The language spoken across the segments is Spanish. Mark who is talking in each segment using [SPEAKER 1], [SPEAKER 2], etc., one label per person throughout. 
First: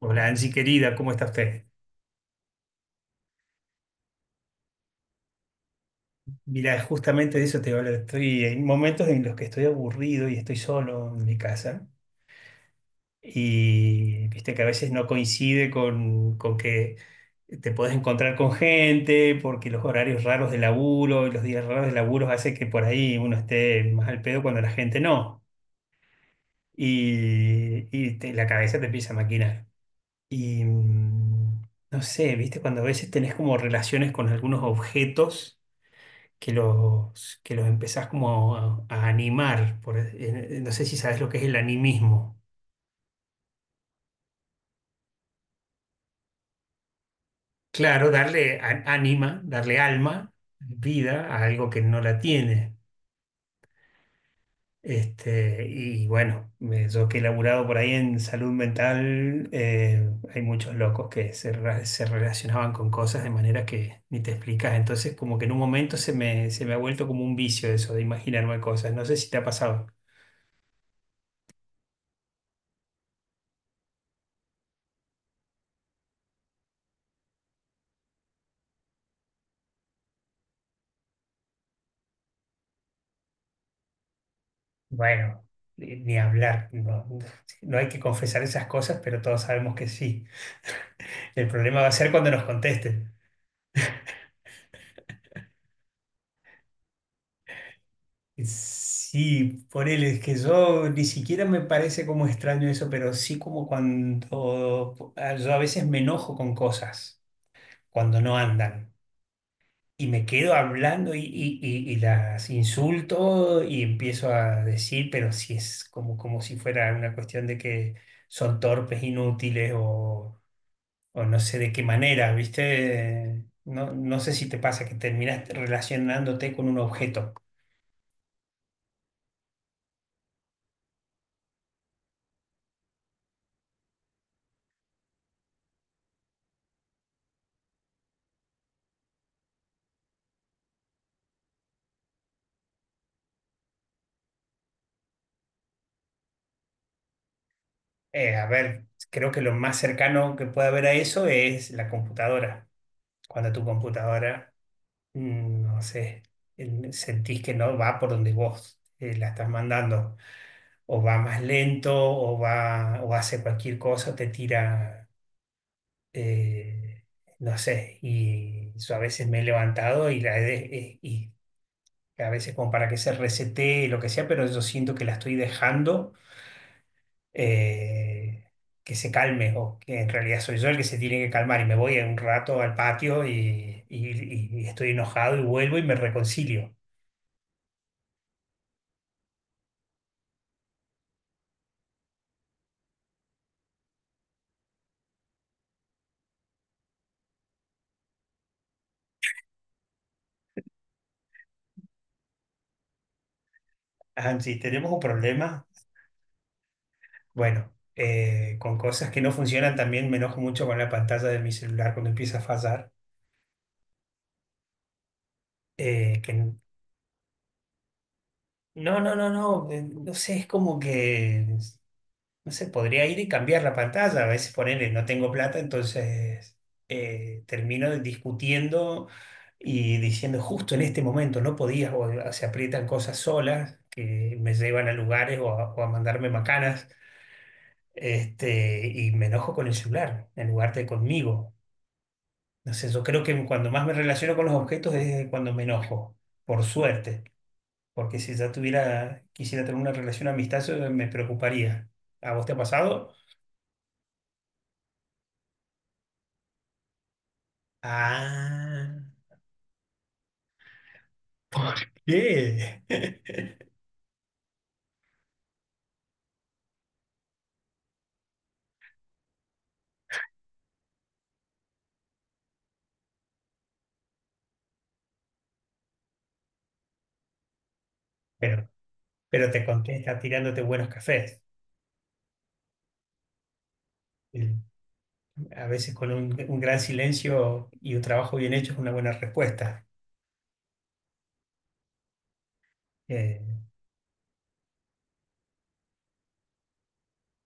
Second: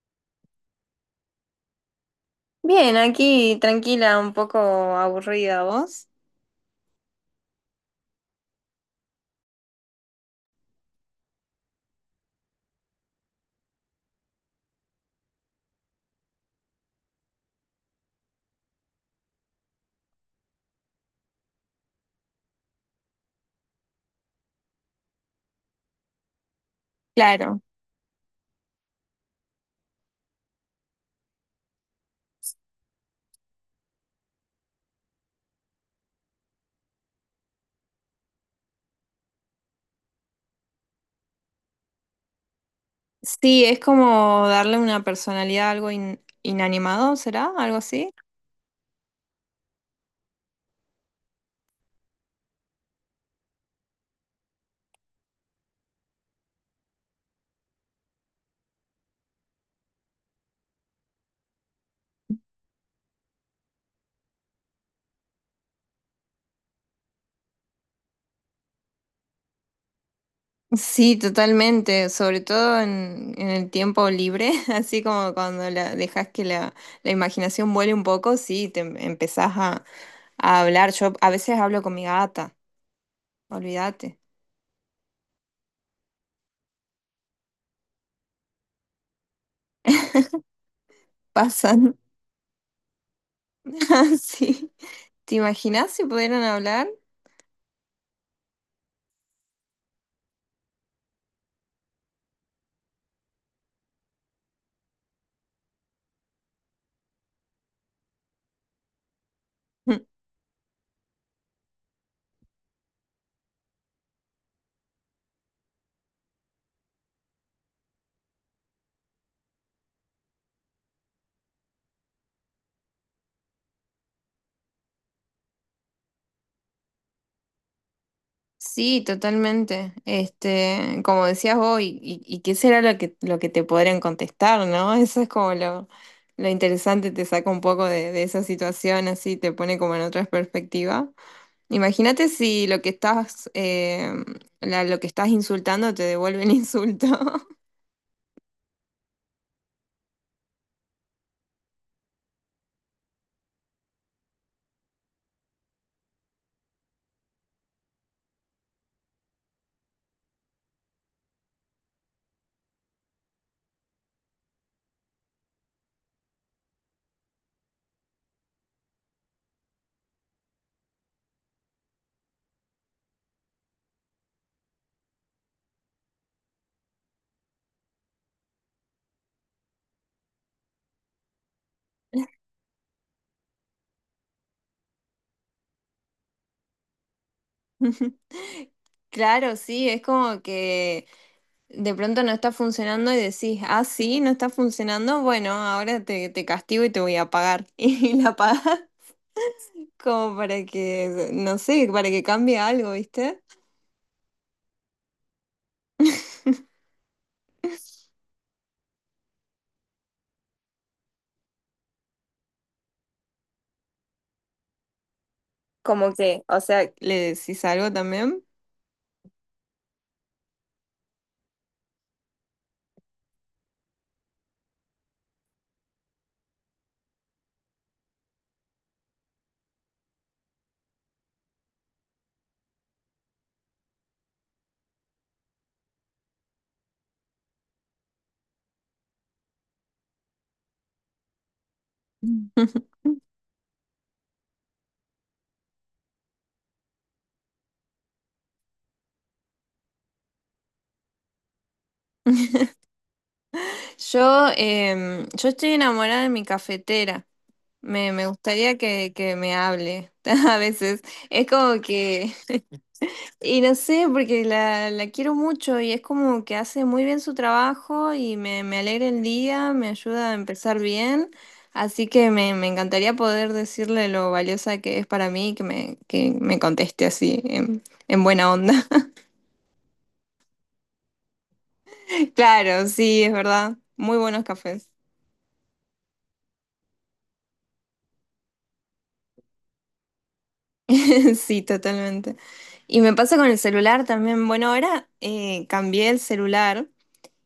[SPEAKER 1] Hola Angie querida, ¿cómo está usted?
[SPEAKER 2] Bien, aquí tranquila, un poco aburrida, ¿vos?
[SPEAKER 1] Mira, justamente de eso te voy a hablar. Estoy en momentos en los que estoy aburrido y estoy solo en mi casa. Y viste que a veces no coincide con que te puedes encontrar con gente, porque los horarios raros de laburo y los días raros de laburo hace que por ahí uno esté más al pedo cuando la gente no.
[SPEAKER 2] Claro,
[SPEAKER 1] La cabeza te empieza a maquinar. Y mm, no sé, viste, cuando a veces tenés como relaciones con algunos objetos que los empezás como a animar. No sé si sabes lo que es el animismo.
[SPEAKER 2] sí, es como darle una personalidad a algo inanimado, ¿será? ¿Algo
[SPEAKER 1] Claro,
[SPEAKER 2] así?
[SPEAKER 1] darle ánima, darle alma, vida a algo que no la tiene. Este, y bueno, yo que he laburado por ahí en salud mental, hay muchos locos que se relacionaban con cosas de manera que ni te explicas. Entonces, como que en un momento se me ha vuelto como un vicio eso de imaginarme cosas. No sé si te ha pasado.
[SPEAKER 2] Sí, totalmente, sobre todo en el tiempo libre, así como cuando dejas que la imaginación vuele un poco, sí, empezás a hablar. Yo a veces hablo con mi gata, olvídate,
[SPEAKER 1] Bueno, ni hablar, no, no hay que confesar esas cosas, pero todos sabemos que sí. El
[SPEAKER 2] pasan
[SPEAKER 1] problema va a ser cuando nos contesten.
[SPEAKER 2] así. ¿Te imaginas si pudieran hablar?
[SPEAKER 1] Sí, por él es que yo ni siquiera me parece como extraño eso, pero sí como cuando ah, yo a veces me enojo con cosas cuando no andan y me quedo hablando y las insulto y empiezo a decir, pero si es como, como si fuera una cuestión de que son torpes, inútiles o no sé de qué manera, ¿viste? No, no sé si te pasa que terminas relacionándote con un objeto.
[SPEAKER 2] Sí, totalmente. Este, como decías vos, y qué será lo que te podrían contestar, ¿no? Eso es como lo interesante, te saca un poco de esa situación, así te pone como en otra perspectiva. Imagínate si lo que estás, lo que estás insultando te devuelve el insulto.
[SPEAKER 1] A ver, creo que lo más cercano que puede haber a eso es la computadora. Cuando tu computadora, no sé, sentís que no va por donde vos la estás mandando, o va más lento, o va, o hace cualquier cosa, te tira, eh, no sé. Y yo a veces me he levantado y la he, y a veces como para que se resete lo que sea, pero yo siento que la estoy dejando, eh, que se calme, o que en realidad soy yo el que se tiene que calmar y me voy un rato al patio y estoy enojado y vuelvo y me reconcilio.
[SPEAKER 2] Claro, sí, es como que de pronto no está funcionando y decís, ah, sí, no está funcionando, bueno, ahora te castigo y te voy a pagar. Y la pagas. Como para que, no sé, para que cambie algo, ¿viste?
[SPEAKER 1] Angie, tenemos un problema. Bueno, con cosas que no funcionan también me enojo mucho con la pantalla de mi celular cuando empieza a fallar.
[SPEAKER 2] Como
[SPEAKER 1] eh, que
[SPEAKER 2] que,
[SPEAKER 1] n-
[SPEAKER 2] o sea, ¿le decís algo también?
[SPEAKER 1] no, no, no, no, no sé, es como que. No sé, podría ir y cambiar la pantalla. A veces ponerle no tengo plata, entonces termino discutiendo y diciendo justo en este momento no podías, o se aprietan cosas solas que me llevan a lugares o a mandarme macanas. Este, y me enojo con el celular en lugar de conmigo.
[SPEAKER 2] Mm.
[SPEAKER 1] No sé, yo creo que cuando más me relaciono con los objetos es cuando me enojo, por suerte, porque si ya tuviera, quisiera tener una relación amistosa, me preocuparía. ¿A vos te ha pasado?
[SPEAKER 2] Yo, yo estoy enamorada de mi cafetera. Me gustaría
[SPEAKER 1] Ah,
[SPEAKER 2] que me hable a veces. Es como que.
[SPEAKER 1] ¿qué?
[SPEAKER 2] Y no sé, porque la quiero mucho y es como que hace muy bien su trabajo y me alegra el día, me ayuda a empezar bien. Así que me encantaría poder decirle lo valiosa que es para mí y que que me conteste así, en buena
[SPEAKER 1] Pero,
[SPEAKER 2] onda.
[SPEAKER 1] pero te contesta tirándote buenos cafés.
[SPEAKER 2] Claro, sí, es verdad. Muy buenos
[SPEAKER 1] El-
[SPEAKER 2] cafés.
[SPEAKER 1] A veces con un gran silencio y un trabajo bien hecho es una buena respuesta.
[SPEAKER 2] Sí, totalmente. Y me pasa
[SPEAKER 1] Eh,
[SPEAKER 2] con el celular también. Bueno, ahora cambié el celular.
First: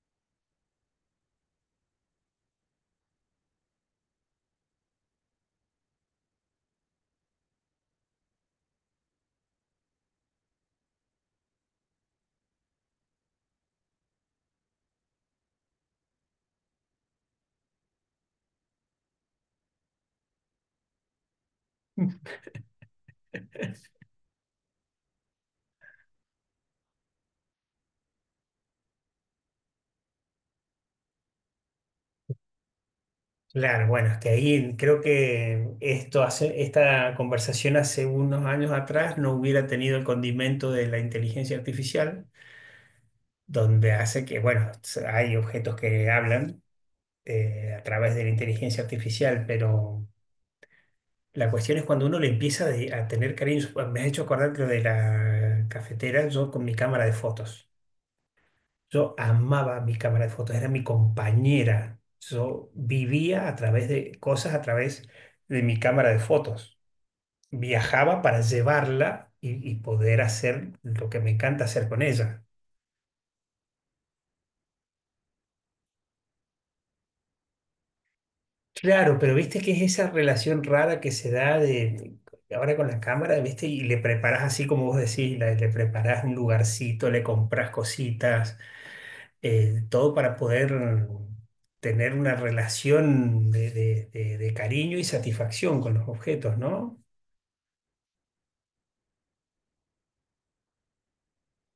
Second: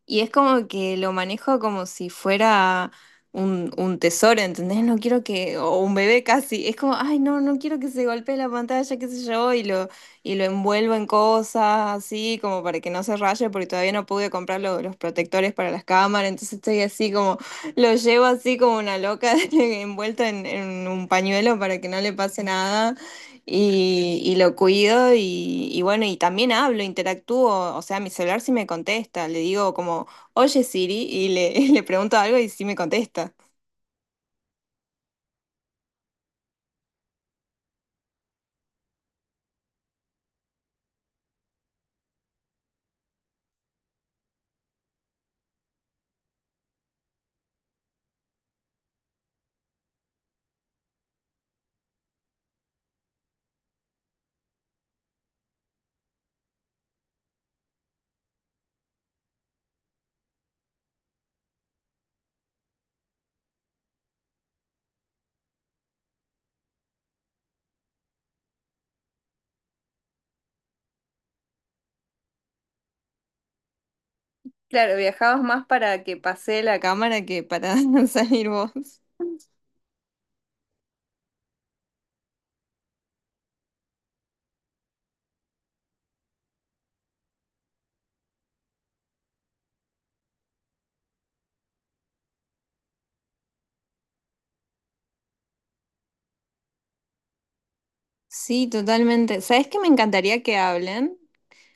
[SPEAKER 2] Y es como que lo manejo como si fuera un tesoro, ¿entendés? No quiero que, o un bebé casi, es como, ay, no, no quiero que se golpee la pantalla, qué sé yo, y lo envuelvo en cosas así, como para que no se raye, porque todavía no pude comprar los protectores para las cámaras, entonces estoy así como, lo llevo así como una loca, envuelta en un pañuelo para que no le pase nada. Y lo cuido y bueno, y también hablo, interactúo, o sea, mi celular sí me contesta, le digo como, oye Siri, y le pregunto algo y sí me contesta.
[SPEAKER 1] claro, bueno, es que ahí creo que esto hace, esta conversación hace unos años atrás no hubiera tenido el condimento de la inteligencia artificial, donde hace que, bueno, hay objetos que hablan, a través de la inteligencia artificial, pero... La cuestión es cuando uno le empieza a tener cariño. Me has hecho acordar lo de la cafetera, yo con mi cámara de fotos. Yo amaba mi cámara de fotos, era mi compañera. Yo vivía a través de cosas, a través de mi cámara de fotos. Viajaba para llevarla y poder hacer lo que me encanta hacer con ella.
[SPEAKER 2] Claro, viajabas más para que pase la cámara que para salir vos.
[SPEAKER 1] Claro, pero viste que es esa relación rara que se da de ahora con la cámara, viste, y le preparás así como vos decís, le preparás un lugarcito, le comprás cositas, todo para poder tener una relación de cariño y satisfacción con los objetos, ¿no?
[SPEAKER 2] Sí, totalmente. ¿Sabes qué me encantaría que hablen?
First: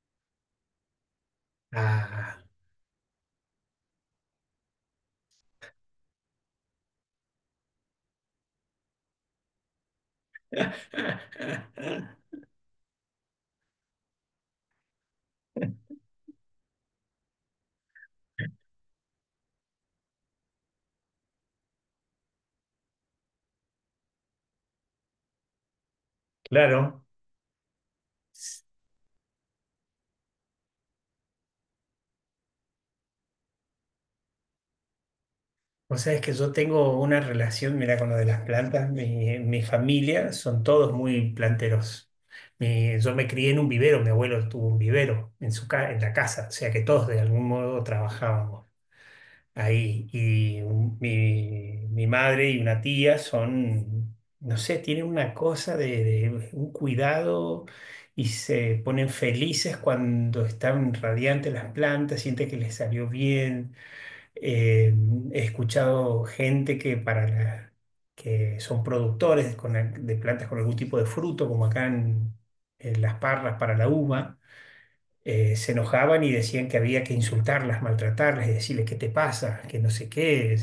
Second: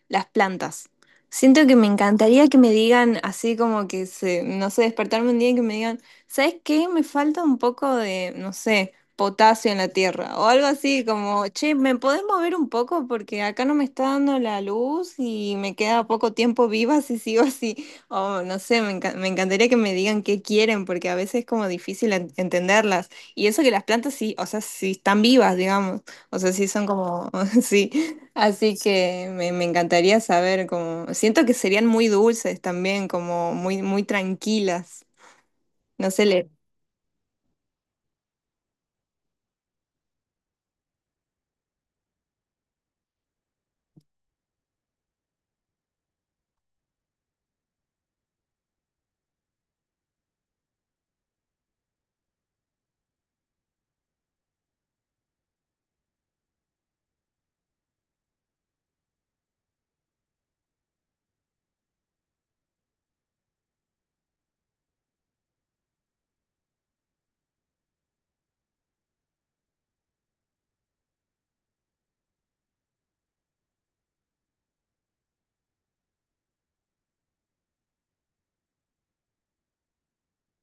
[SPEAKER 2] Las plantas. Siento que me
[SPEAKER 1] Ah,
[SPEAKER 2] encantaría que me digan así como que se, no sé, despertarme un día y que me digan, ¿sabes qué? Me falta un poco de, no sé, potasio en la tierra o algo así como, che, ¿me podés mover un poco? Porque acá no me está dando la luz y me queda poco tiempo viva si sigo así. O no sé, me encantaría que me digan qué quieren porque a veces es como difícil entenderlas. Y eso que las plantas sí, o sea, sí están vivas, digamos. O sea, sí son
[SPEAKER 1] claro.
[SPEAKER 2] como, sí. Así que me encantaría saber cómo. Siento que serían muy dulces también, como muy, muy tranquilas.
[SPEAKER 1] O
[SPEAKER 2] No
[SPEAKER 1] sea, es
[SPEAKER 2] sé,
[SPEAKER 1] que
[SPEAKER 2] le...
[SPEAKER 1] yo tengo una relación, mira, con lo de las plantas. Mi familia son todos muy planteros. Yo me crié en un vivero, mi abuelo tuvo un vivero en su en la casa, o sea que todos de algún modo trabajábamos ahí. Mi madre y una tía son, no sé, tienen una cosa de un cuidado, y se ponen felices cuando están radiantes las plantas, sienten que les salió bien. Eh, he escuchado gente que son productores de plantas con algún tipo de fruto, como acá en Las Parras para la uva. Se enojaban y decían que había que insultarlas, maltratarlas y decirles qué te pasa, que no sé qué,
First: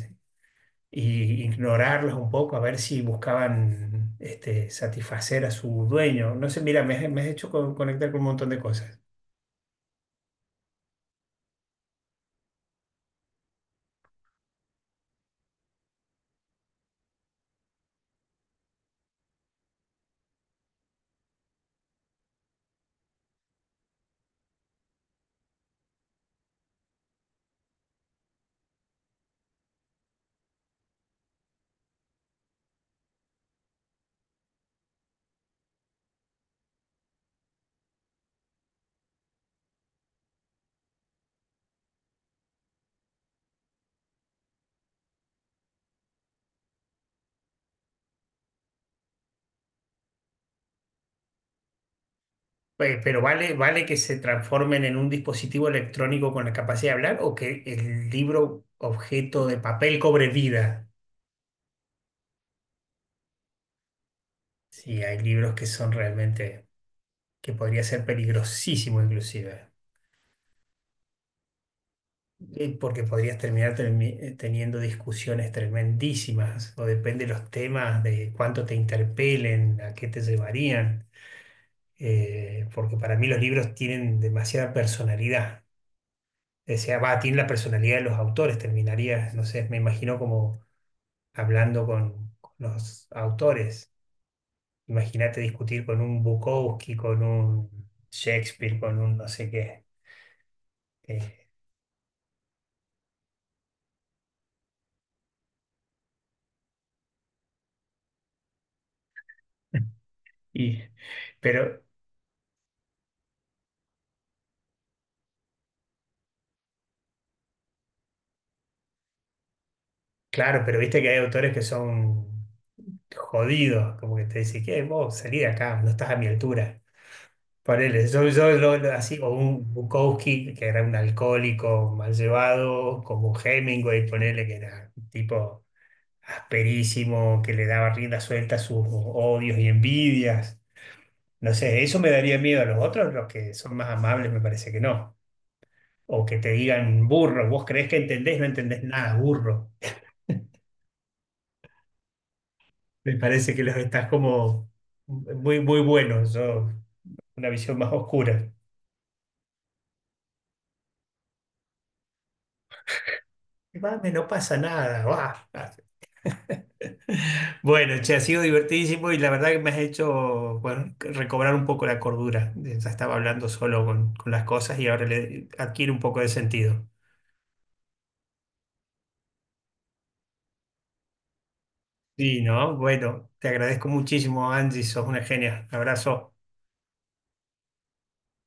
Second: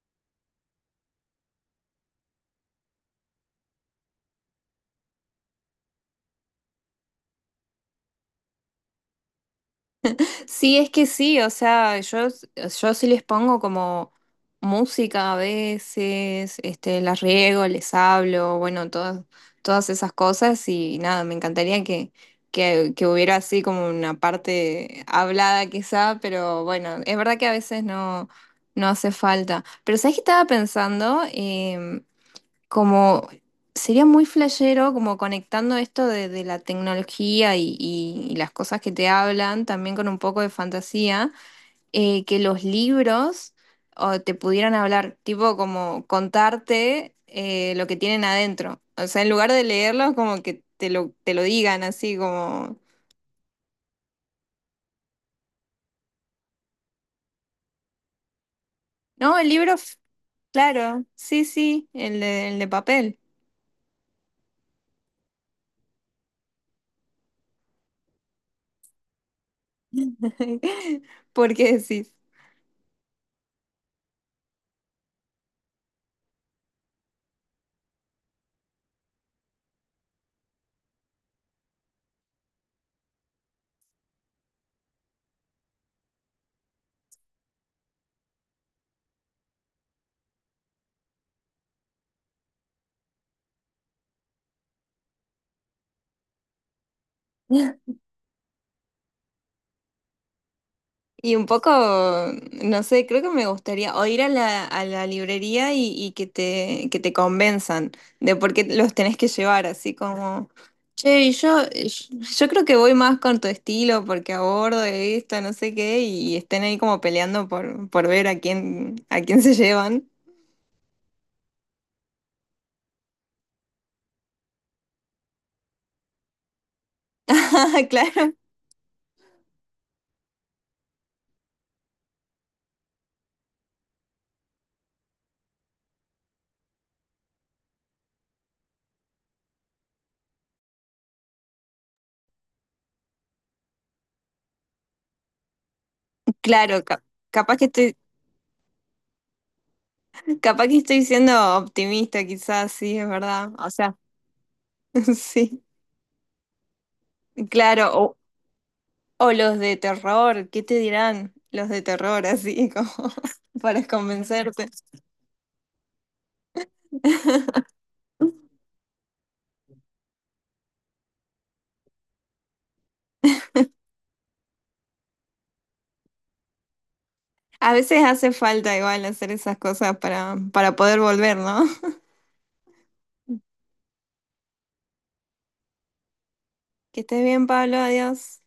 [SPEAKER 1] y ignorarlas un poco a ver si buscaban, este, satisfacer a su dueño. No sé, mira, me has hecho conectar con un montón de cosas.
[SPEAKER 2] Sí, es que sí, o sea, yo sí les pongo como música a veces, este, las riego, les hablo, bueno, todas, todas esas cosas y nada, me encantaría que hubiera así como una parte hablada quizá, pero bueno, es verdad que a veces no, no hace falta. Pero ¿sabes qué estaba pensando? Como sería muy flashero, como conectando esto de la tecnología y las cosas que te hablan, también con un poco de fantasía, que los libros o, te pudieran hablar, tipo como contarte lo que tienen adentro. O sea, en lugar de leerlos, como que te lo digan así, como,
[SPEAKER 1] Pero vale, vale que se transformen en un dispositivo electrónico con la capacidad de hablar, o que el libro
[SPEAKER 2] no,
[SPEAKER 1] objeto
[SPEAKER 2] el
[SPEAKER 1] de
[SPEAKER 2] libro,
[SPEAKER 1] papel cobre vida.
[SPEAKER 2] claro, sí, sí, el de papel.
[SPEAKER 1] Sí, hay libros que son realmente, que podría ser peligrosísimo inclusive.
[SPEAKER 2] ¿Por qué decís?
[SPEAKER 1] Porque podrías teniendo discusiones tremendísimas, o depende de los temas, de cuánto te interpelen, a qué te llevarían. Porque para mí los libros tienen demasiada personalidad. O sea, va, tienen la personalidad de los autores. Terminaría, no sé, me imagino como hablando con los autores. Imagínate discutir con un Bukowski, con un Shakespeare, con un no sé qué.
[SPEAKER 2] Y un
[SPEAKER 1] Eh,
[SPEAKER 2] poco, no sé, creo que me gustaría o ir a a la librería y que que te convenzan de por qué los tenés que llevar, así como,
[SPEAKER 1] y,
[SPEAKER 2] che, y yo,
[SPEAKER 1] pero,
[SPEAKER 2] yo creo que voy más con tu estilo porque abordo esto, no sé qué, y estén ahí como peleando por ver a quién se llevan.
[SPEAKER 1] claro, pero viste que hay autores que son jodido, como que te dice, ¿qué? Vos salí de acá, no estás a mi altura. Ponele, yo,
[SPEAKER 2] Claro,
[SPEAKER 1] yo lo- lo- así, o un Bukowski, que era un alcohólico mal llevado, como Hemingway, ponele, que era un tipo asperísimo, que le daba rienda suelta a sus odios y envidias. No sé, eso me daría miedo. A los otros, los que son más amables, me parece que no. O que te
[SPEAKER 2] claro,
[SPEAKER 1] digan burro,
[SPEAKER 2] capaz
[SPEAKER 1] vos
[SPEAKER 2] que
[SPEAKER 1] creés
[SPEAKER 2] estoy,
[SPEAKER 1] que entendés, no entendés nada, burro.
[SPEAKER 2] capaz que estoy siendo optimista, quizás, sí, es
[SPEAKER 1] Me
[SPEAKER 2] verdad.
[SPEAKER 1] parece que
[SPEAKER 2] O
[SPEAKER 1] los
[SPEAKER 2] sea,
[SPEAKER 1] estás como muy,
[SPEAKER 2] sí.
[SPEAKER 1] muy buenos. Yo, una visión más
[SPEAKER 2] Claro,
[SPEAKER 1] oscura.
[SPEAKER 2] o los de terror, ¿qué te dirán los de terror así como
[SPEAKER 1] Y,
[SPEAKER 2] para
[SPEAKER 1] Mame, no pasa
[SPEAKER 2] convencerte?
[SPEAKER 1] nada, va. Bueno, che, ha sido divertidísimo y la verdad que me has hecho, bueno, recobrar un poco la cordura. Ya estaba hablando solo con las cosas y ahora le adquiere un poco de sentido.
[SPEAKER 2] A veces hace falta igual hacer esas cosas para poder volver, ¿no?
[SPEAKER 1] Sí, ¿no? Bueno, te agradezco muchísimo, Angie, sos una genia. Abrazo.
[SPEAKER 2] Que estés bien, Pablo, adiós.